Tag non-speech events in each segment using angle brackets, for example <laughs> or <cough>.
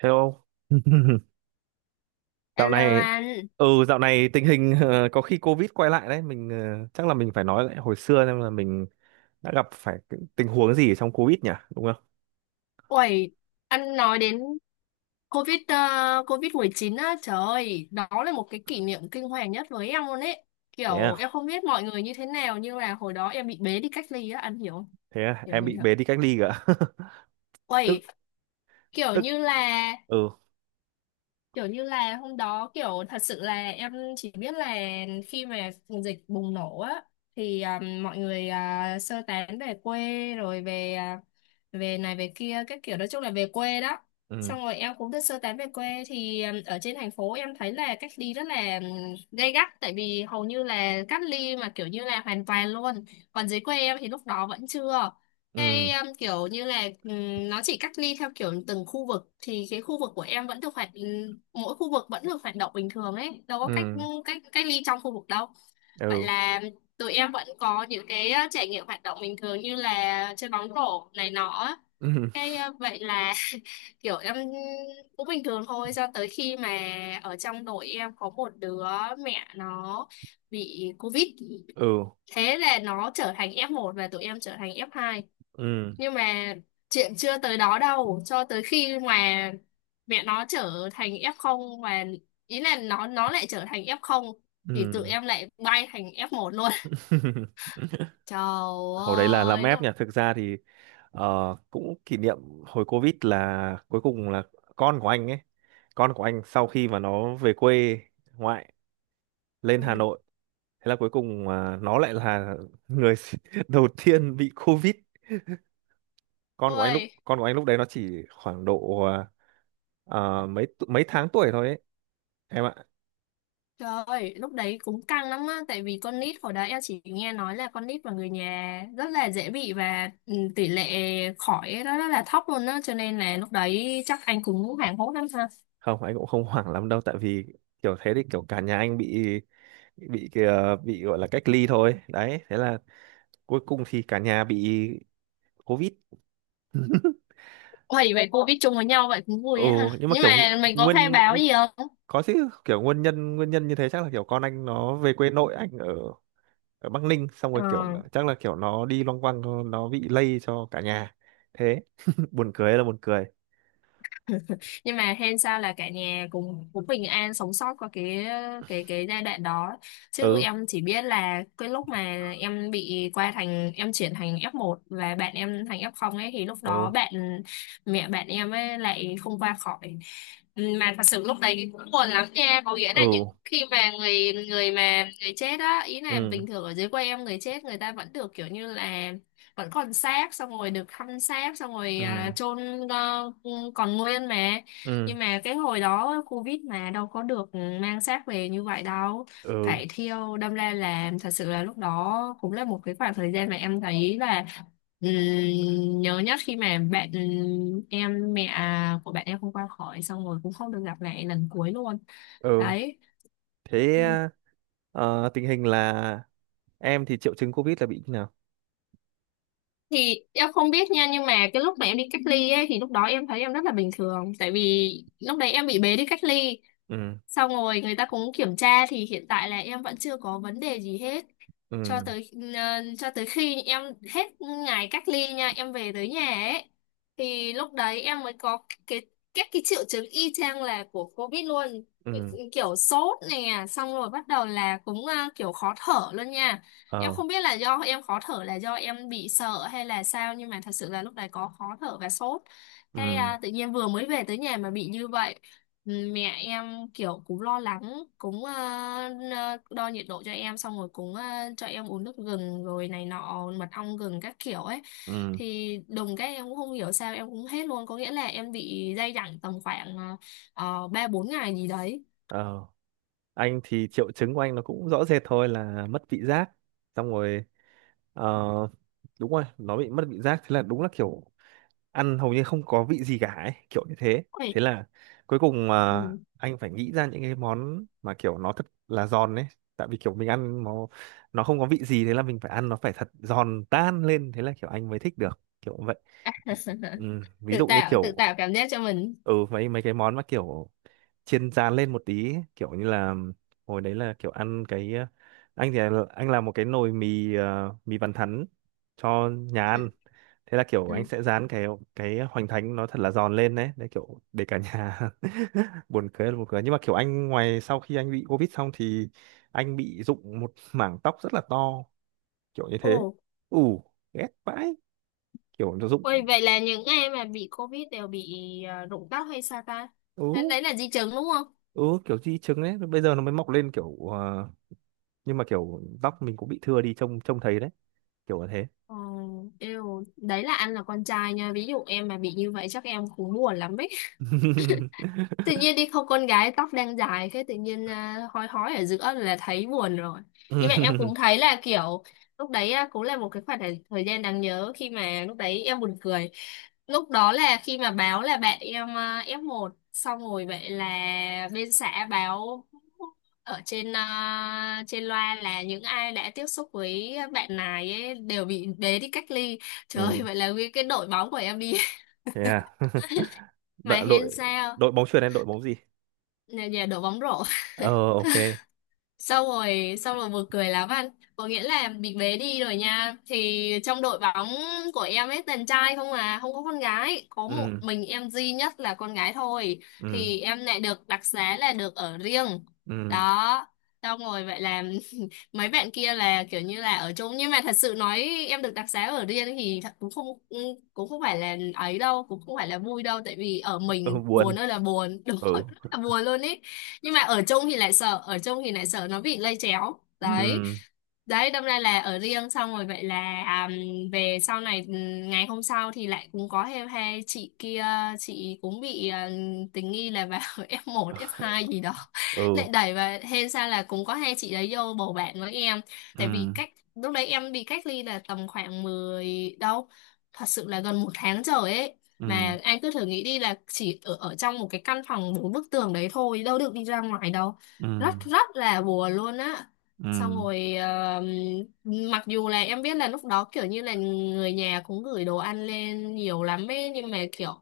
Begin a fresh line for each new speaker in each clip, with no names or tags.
Hello. <laughs> Dạo
Hello
này
anh.
dạo này tình hình có khi Covid quay lại đấy, mình chắc là mình phải nói lại hồi xưa xem là mình đã gặp phải cái tình huống gì trong Covid nhỉ, đúng không?
Uầy, anh nói đến COVID-19 á, trời ơi, đó là một cái kỷ niệm kinh hoàng nhất với em luôn ấy.
Thế
Kiểu
à?
em không biết mọi người như thế nào nhưng là hồi đó em bị bế đi cách ly á, anh hiểu không?
Thế à?
Hiểu
Em
hiểu
bị
hiểu.
bế đi cách ly cả. <laughs> Tức
Uầy, kiểu
tức
như là
ừ,
kiểu như là hôm đó kiểu thật sự là em chỉ biết là khi mà dịch bùng nổ á, thì mọi người sơ tán về quê, rồi về về này về kia, các kiểu nói chung là về quê đó.
ừ,
Xong rồi em cũng được sơ tán về quê, thì ở trên thành phố em thấy là cách ly rất là gay gắt, tại vì hầu như là cách ly mà kiểu như là hoàn toàn luôn. Còn dưới quê em thì lúc đó vẫn chưa, cái
ừ,
kiểu như là nó chỉ cách ly theo kiểu từng khu vực, thì cái khu vực của em vẫn được hoạt, mỗi khu vực vẫn được hoạt động bình thường ấy, đâu có cách
ừ,
cách cách ly trong khu vực đâu. Vậy
ừ,
là tụi em vẫn có những cái trải nghiệm hoạt động bình thường như là chơi bóng rổ này nọ á.
ừ,
Cái vậy là <laughs> kiểu em cũng bình thường thôi cho tới khi mà ở trong đội em có một đứa mẹ nó bị covid.
ừ,
Thế là nó trở thành F1 và tụi em trở thành F2,
ừ,
nhưng mà chuyện chưa tới đó đâu, cho tới khi mà mẹ nó trở thành F0, và ý là nó lại trở thành F0, thì tụi
ừ.
em lại bay thành F1 luôn.
<laughs>
<laughs> trời
Hồi đấy là làm
ơi
ép nhỉ,
lúc
thực ra thì cũng kỷ niệm hồi Covid là cuối cùng là con của anh ấy con của anh sau khi mà nó về quê ngoại lên Hà
Ừ.
Nội, thế là cuối cùng nó lại là người <laughs> đầu tiên bị Covid.
Ôi
Con của anh lúc đấy nó chỉ khoảng độ mấy tháng tuổi thôi ấy em ạ.
trời ơi lúc đấy cũng căng lắm á, tại vì con nít hồi đó em chỉ nghe nói là con nít và người nhà rất là dễ bị, và tỷ lệ khỏi nó rất là thấp luôn á, cho nên là lúc đấy chắc anh cũng hoảng hốt lắm.
Không, anh cũng không <laughs> hoảng lắm đâu, tại vì kiểu thế thì kiểu cả nhà anh bị bị gọi là cách ly thôi đấy, thế là cuối cùng thì cả nhà bị Covid.
Hoài, vậy cô biết chung với nhau vậy cũng vui
Ừ,
ấy ha.
nhưng mà
Nhưng
kiểu
mà mình có khai
nguyên,
báo gì không?
có chứ, kiểu nguyên nhân như thế chắc là kiểu con anh nó về quê nội anh ở ở Bắc Ninh xong
Ờ.
rồi kiểu chắc là kiểu nó đi loanh quanh, nó bị lây cho cả nhà. Thế <laughs> buồn cười là buồn cười.
<laughs> Nhưng mà hên sao là cả nhà cũng cũng bình an sống sót qua cái giai đoạn đó. Chứ
Ừ,
em chỉ biết là cái lúc mà em bị qua thành, em chuyển thành F1 và bạn em thành F0 ấy, thì lúc
ừ,
đó mẹ bạn em ấy lại không qua khỏi. Ừ, mà thật sự lúc đấy cũng buồn lắm nha, có nghĩa là những
ừ,
khi mà người người mà người chết á, ý là
ừ,
bình thường ở dưới quê em người chết người ta vẫn được kiểu như là vẫn còn xác, xong rồi được thăm xác, xong rồi
ừ,
chôn còn nguyên, mà
ừ,
nhưng mà cái hồi đó Covid mà đâu có được mang xác về như vậy đâu,
ừ,
phải thiêu. Đâm ra là thật sự là lúc đó cũng là một cái khoảng thời gian mà em thấy là ừm, nhớ nhất, khi mà bạn em mẹ à, của bạn em không qua khỏi, xong rồi cũng không được gặp lại lần cuối luôn
ừ.
đấy.
Thế tình hình là em thì triệu chứng COVID là bị như nào?
Thì em không biết nha, nhưng mà cái lúc mà em đi cách ly ấy, thì lúc đó em thấy em rất là bình thường, tại vì lúc đấy em bị bế đi cách ly,
Ừ,
xong rồi người ta cũng kiểm tra thì hiện tại là em vẫn chưa có vấn đề gì hết, cho
ừ,
tới cho tới khi em hết ngày cách ly nha, em về tới nhà ấy, thì lúc đấy em mới có cái, các cái triệu chứng y chang là của COVID luôn,
ừ,
kiểu sốt nè, xong rồi bắt đầu là cũng kiểu khó thở luôn nha. Em
ờ,
không biết là do em khó thở là do em bị sợ hay là sao, nhưng mà thật sự là lúc đấy có khó thở và sốt, cái
ừ,
tự nhiên vừa mới về tới nhà mà bị như vậy. Ừ, mẹ em kiểu cũng lo lắng, cũng đo nhiệt độ cho em, xong rồi cũng cho em uống nước gừng rồi này nọ, mật ong gừng các kiểu ấy,
ừ,
thì đùng cái em cũng không hiểu sao em cũng hết luôn, có nghĩa là em bị day dẳng tầm khoảng ba bốn ngày gì đấy.
ờ, anh thì triệu chứng của anh nó cũng rõ rệt thôi là mất vị giác. Xong rồi ờ, đúng rồi, nó bị mất vị giác, thế là đúng là kiểu ăn hầu như không có vị gì cả ấy, kiểu như thế.
Ôi.
Thế là cuối cùng mà
Ừ.
anh phải nghĩ ra những cái món mà kiểu nó thật là giòn ấy, tại vì kiểu mình ăn nó không có vị gì, thế là mình phải ăn nó phải thật giòn tan lên, thế là kiểu anh mới thích được kiểu vậy. Ừ,
<laughs>
ví
tự
dụ như
tạo tự
kiểu
tạo cảm giác cho mình.
ừ, mấy mấy cái món mà kiểu chiên rán lên một tí ấy, kiểu như là hồi đấy là kiểu ăn cái anh anh làm một cái nồi mì mì bàn thắn cho nhà
Ừ.
ăn. Thế là kiểu
Ừ.
anh sẽ rán cái hoành thánh nó thật là giòn lên đấy, đấy, kiểu để cả nhà <laughs> buồn cười là buồn cười. Nhưng mà kiểu anh ngoài sau khi anh bị covid xong thì anh bị rụng một mảng tóc rất là to, kiểu như thế.
Ồ,
Ù, ghét vãi, kiểu nó rụng.
ôi vậy là những ai mà bị COVID đều bị rụng tóc hay sao ta? Đấy,
Ừ,
đấy là di chứng đúng không?
ừ, kiểu di chứng đấy, bây giờ nó mới mọc lên kiểu nhưng mà kiểu tóc mình cũng bị thưa đi trông trông thấy đấy, kiểu là thế.
Ờ, yêu. Đấy là anh là con trai nha. Ví dụ em mà bị như vậy chắc em cũng buồn lắm ấy, tự
<laughs>
nhiên đi không, con gái tóc đang dài, cái tự nhiên hói hói ở giữa là thấy buồn rồi. Nhưng mà em cũng thấy là kiểu lúc đấy cũng là một cái khoảng thời thời gian đáng nhớ, khi mà lúc đấy em buồn cười, lúc đó là khi mà báo là bạn em F1, xong rồi vậy là bên xã báo ở trên trên loa là những ai đã tiếp xúc với bạn này ấy đều bị bế đi cách ly. Trời ơi,
Ừ,
vậy là nguyên cái đội bóng của em đi. <laughs>
thế à. <laughs>
Mà
đội
hên
đội
sao,
đội bóng chuyền hay đội bóng gì?
nhà, nhà đội bóng rổ.
Ờ, ok.
Sau rồi, xong rồi buồn cười lắm anh. Có nghĩa là bị bế đi rồi nha. Thì trong đội bóng của em ấy toàn trai không không có con gái. Có một
Ừ,
mình em duy nhất là con gái thôi.
ừ,
Thì em lại được đặc xá là được ở riêng.
ừ,
Đó. Xong rồi vậy là <laughs> mấy bạn kia là kiểu như là ở chung, nhưng mà thật sự nói em được đặc xá ở riêng thì thật cũng không phải là ấy đâu, cũng không phải là vui đâu, tại vì ở
ừ,
mình
buồn,
buồn ơi là buồn. <laughs> Đúng rồi,
ừ,
rất là buồn luôn ý. Nhưng mà ở chung thì lại sợ ở chung thì lại sợ nó bị lây chéo đấy.
ừ,
Đấy, đâm ra là ở riêng, xong rồi vậy là à, về sau này, ngày hôm sau thì lại cũng có thêm hai chị kia, chị cũng bị tình nghi là vào <laughs> F1 F2 gì đó
ừ,
lại đẩy. Và hên sao là cũng có hai chị đấy vô bầu bạn với em,
ừ,
tại vì
ừ,
cách, lúc đấy em bị cách ly là tầm khoảng 10 đâu, thật sự là gần một tháng trời ấy, mà anh cứ thử nghĩ đi là chỉ ở trong một cái căn phòng bốn bức tường đấy thôi, đâu được đi ra ngoài đâu,
ừ,
rất rất là buồn luôn á. Xong
ừ,
rồi mặc dù là em biết là lúc đó kiểu như là người nhà cũng gửi đồ ăn lên nhiều lắm ấy, nhưng mà kiểu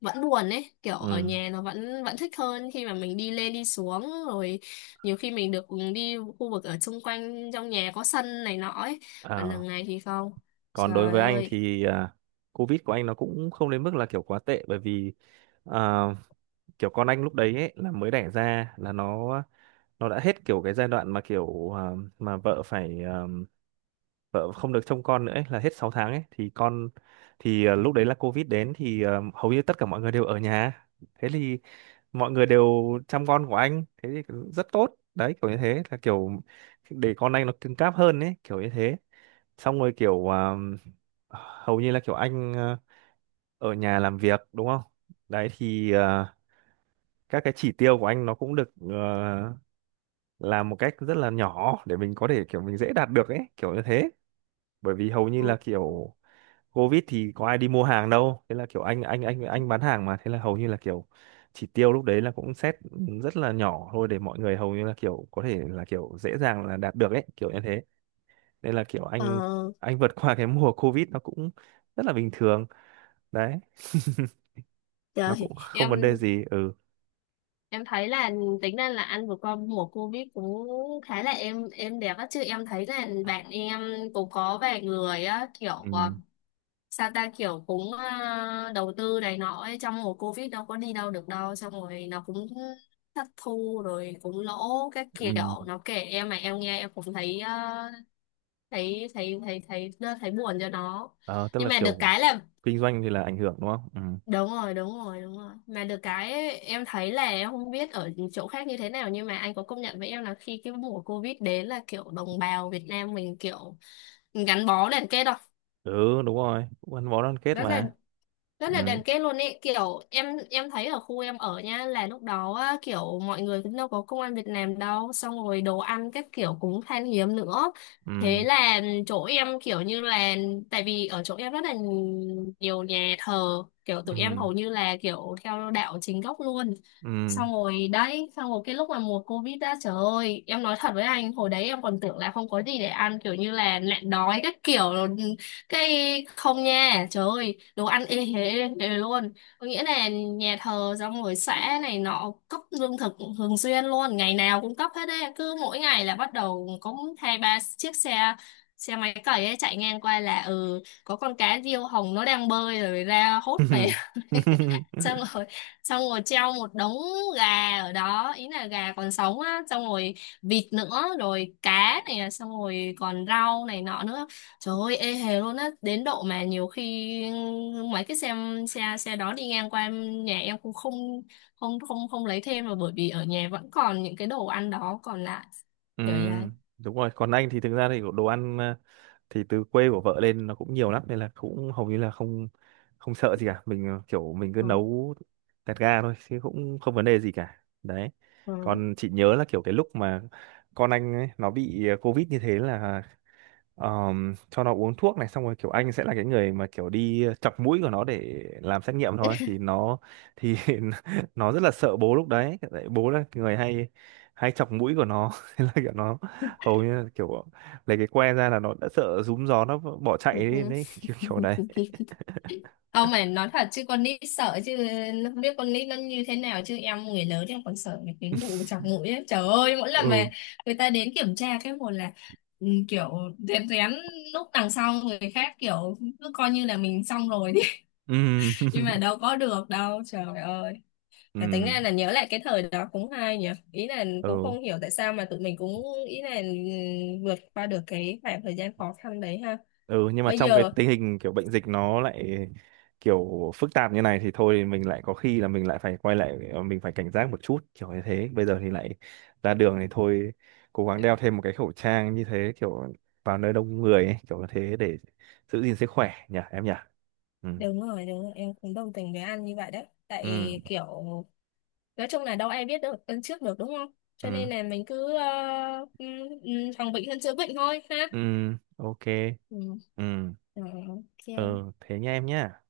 vẫn buồn ấy, kiểu ở
ừ.
nhà nó vẫn vẫn thích hơn, khi mà mình đi lên đi xuống rồi, nhiều khi mình được đi khu vực ở xung quanh trong nhà có sân này nọ ấy, còn
Ờ.
đằng này thì không,
Còn đối
trời
với anh
ơi.
thì Covid của anh nó cũng không đến mức là kiểu quá tệ, bởi vì à, kiểu con anh lúc đấy ấy, là mới đẻ ra là nó đã hết kiểu cái giai đoạn mà kiểu mà vợ phải vợ không được trông con nữa ấy, là hết 6 tháng ấy thì con thì lúc đấy là Covid đến thì hầu như tất cả mọi người đều ở nhà. Thế thì mọi người đều chăm con của anh, thế thì rất tốt đấy kiểu như thế, là kiểu để con anh nó cứng cáp hơn ấy, kiểu như thế. Xong rồi kiểu hầu như là kiểu anh ở nhà làm việc đúng không, đấy thì các cái chỉ tiêu của anh nó cũng được làm một cách rất là nhỏ để mình có thể kiểu mình dễ đạt được ấy, kiểu như thế. Bởi vì hầu như là kiểu Covid thì có ai đi mua hàng đâu, thế là kiểu anh bán hàng mà, thế là hầu như là kiểu chỉ tiêu lúc đấy là cũng set rất là nhỏ thôi để mọi người hầu như là kiểu có thể là kiểu dễ dàng là đạt được ấy, kiểu như thế, nên là kiểu
Ờ,
anh vượt qua cái mùa Covid nó cũng rất là bình thường đấy, nó
trời.
cũng không vấn đề gì. Ừ,
Em thấy là tính ra là ăn vừa qua mùa Covid cũng khá là êm êm đẹp á, chứ em thấy là bạn em cũng có vài người á, kiểu
ừ,
sao ta, kiểu cũng đầu tư này nọ ấy trong mùa Covid, đâu có đi đâu được đâu, xong rồi nó cũng thất thu rồi cũng lỗ các
ừ.
kiểu, nó kể em mà em nghe em cũng thấy thấy buồn cho nó,
Ờ, tức
nhưng
là
mà được
kiểu
cái là
kinh doanh thì là ảnh hưởng đúng không?
đúng rồi đúng rồi đúng rồi, mà được cái ấy, em thấy là em không biết ở chỗ khác như thế nào, nhưng mà anh có công nhận với em là khi cái mùa Covid đến là kiểu đồng bào Việt Nam mình kiểu gắn bó liền kết đâu,
Ừ, ừ đúng rồi, cũng gắn bó đoàn kết
rất là
mà.
rất là
Ừ,
đền kết luôn ấy, kiểu em thấy ở khu em ở nha, là lúc đó á, kiểu mọi người cũng đâu có công ăn việc làm đâu, xong rồi đồ ăn các kiểu cũng khan hiếm nữa, thế
ừ,
là chỗ em kiểu như là, tại vì ở chỗ em rất là nhiều nhà thờ, kiểu tụi em
ừ,
hầu như là kiểu theo đạo chính gốc luôn,
ừ.
xong rồi đấy, xong rồi cái lúc mà mùa Covid, đã trời ơi em nói thật với anh hồi đấy em còn tưởng là không có gì để ăn kiểu như là nạn đói các kiểu, cái không nha, trời ơi đồ ăn ê hề, ê hề luôn, có nghĩa là nhà thờ xong rồi xã này nọ cấp lương thực thường xuyên luôn, ngày nào cũng cấp hết đấy, cứ mỗi ngày là bắt đầu có hai ba chiếc xe, xe máy cày ấy chạy ngang qua, là ừ có con cá diêu hồng nó đang bơi rồi ra hốt về. <laughs> Xong
<laughs>
rồi, xong rồi treo một đống gà ở đó, ý là gà còn sống á, xong rồi vịt nữa, rồi cá này, xong rồi còn rau này nọ nữa, trời ơi ê hề luôn á, đến độ mà nhiều khi mấy cái xe, xe đó đi ngang qua em- nhà em cũng không không lấy thêm, mà bởi vì ở nhà vẫn còn những cái đồ ăn đó còn lại,
Ừ,
kiểu vậy.
đúng rồi. Còn anh thì thực ra thì đồ ăn thì từ quê của vợ lên nó cũng nhiều lắm, nên là cũng hầu như là không không sợ gì cả. Mình kiểu mình cứ
Ừ.
nấu tẹt ga thôi chứ cũng không vấn đề gì cả. Đấy.
Ừ.
Còn chị nhớ là kiểu cái lúc mà con anh ấy, nó bị Covid như thế là cho nó uống thuốc này xong rồi kiểu anh sẽ là cái người mà kiểu đi chọc mũi của nó để làm xét nghiệm thôi thì nó thì <laughs> nó rất là sợ bố lúc đấy, tại bố là người hay hay chọc mũi của nó. <laughs> Thế là kiểu nó hầu như là kiểu lấy cái que ra là nó đã sợ rúm gió, nó bỏ chạy
Ừ.
đi
ừ.
đấy. <laughs> Kiểu kiểu đấy.
ừ. Không, mày nói thật chứ con nít sợ chứ, nó không biết con nít nó như thế nào, chứ em người lớn em còn sợ mấy cái vụ chọc
<laughs>
mũi ấy. Trời ơi mỗi lần
Ừ,
mà người ta đến kiểm tra cái một là kiểu rén rén lúc đằng sau người khác, kiểu cứ coi như là mình, xong rồi đi.
ừ.
<laughs> Nhưng mà đâu
<laughs>
có được đâu, trời ơi.
Ừ,
Mà tính ra là nhớ lại cái thời đó cũng hay nhỉ, ý là cũng
ừ,
không hiểu tại sao mà tụi mình cũng, ý là vượt qua được cái khoảng thời gian khó khăn đấy ha.
ừ, nhưng mà
Bây
trong cái
giờ
tình hình kiểu bệnh dịch nó lại kiểu phức tạp như này thì thôi mình lại có khi là mình lại phải quay lại, mình phải cảnh giác một chút kiểu như thế. Bây giờ thì lại ra đường thì thôi cố gắng đeo thêm một cái khẩu trang như thế, kiểu vào nơi đông người ấy, kiểu như thế để giữ gìn sức khỏe nhỉ em nhỉ. Ừ,
đúng rồi, đúng rồi, em cũng đồng tình với an như vậy đấy.
ừ,
Tại kiểu, nói chung là đâu ai biết được lần trước được đúng không? Cho nên
ừ,
là mình cứ phòng bệnh hơn chữa bệnh thôi ha.
ừ, ok,
Ừ.
ừ,
Rồi, ok,
ờ thế nha em nhá,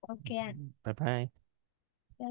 ok.
bye bye.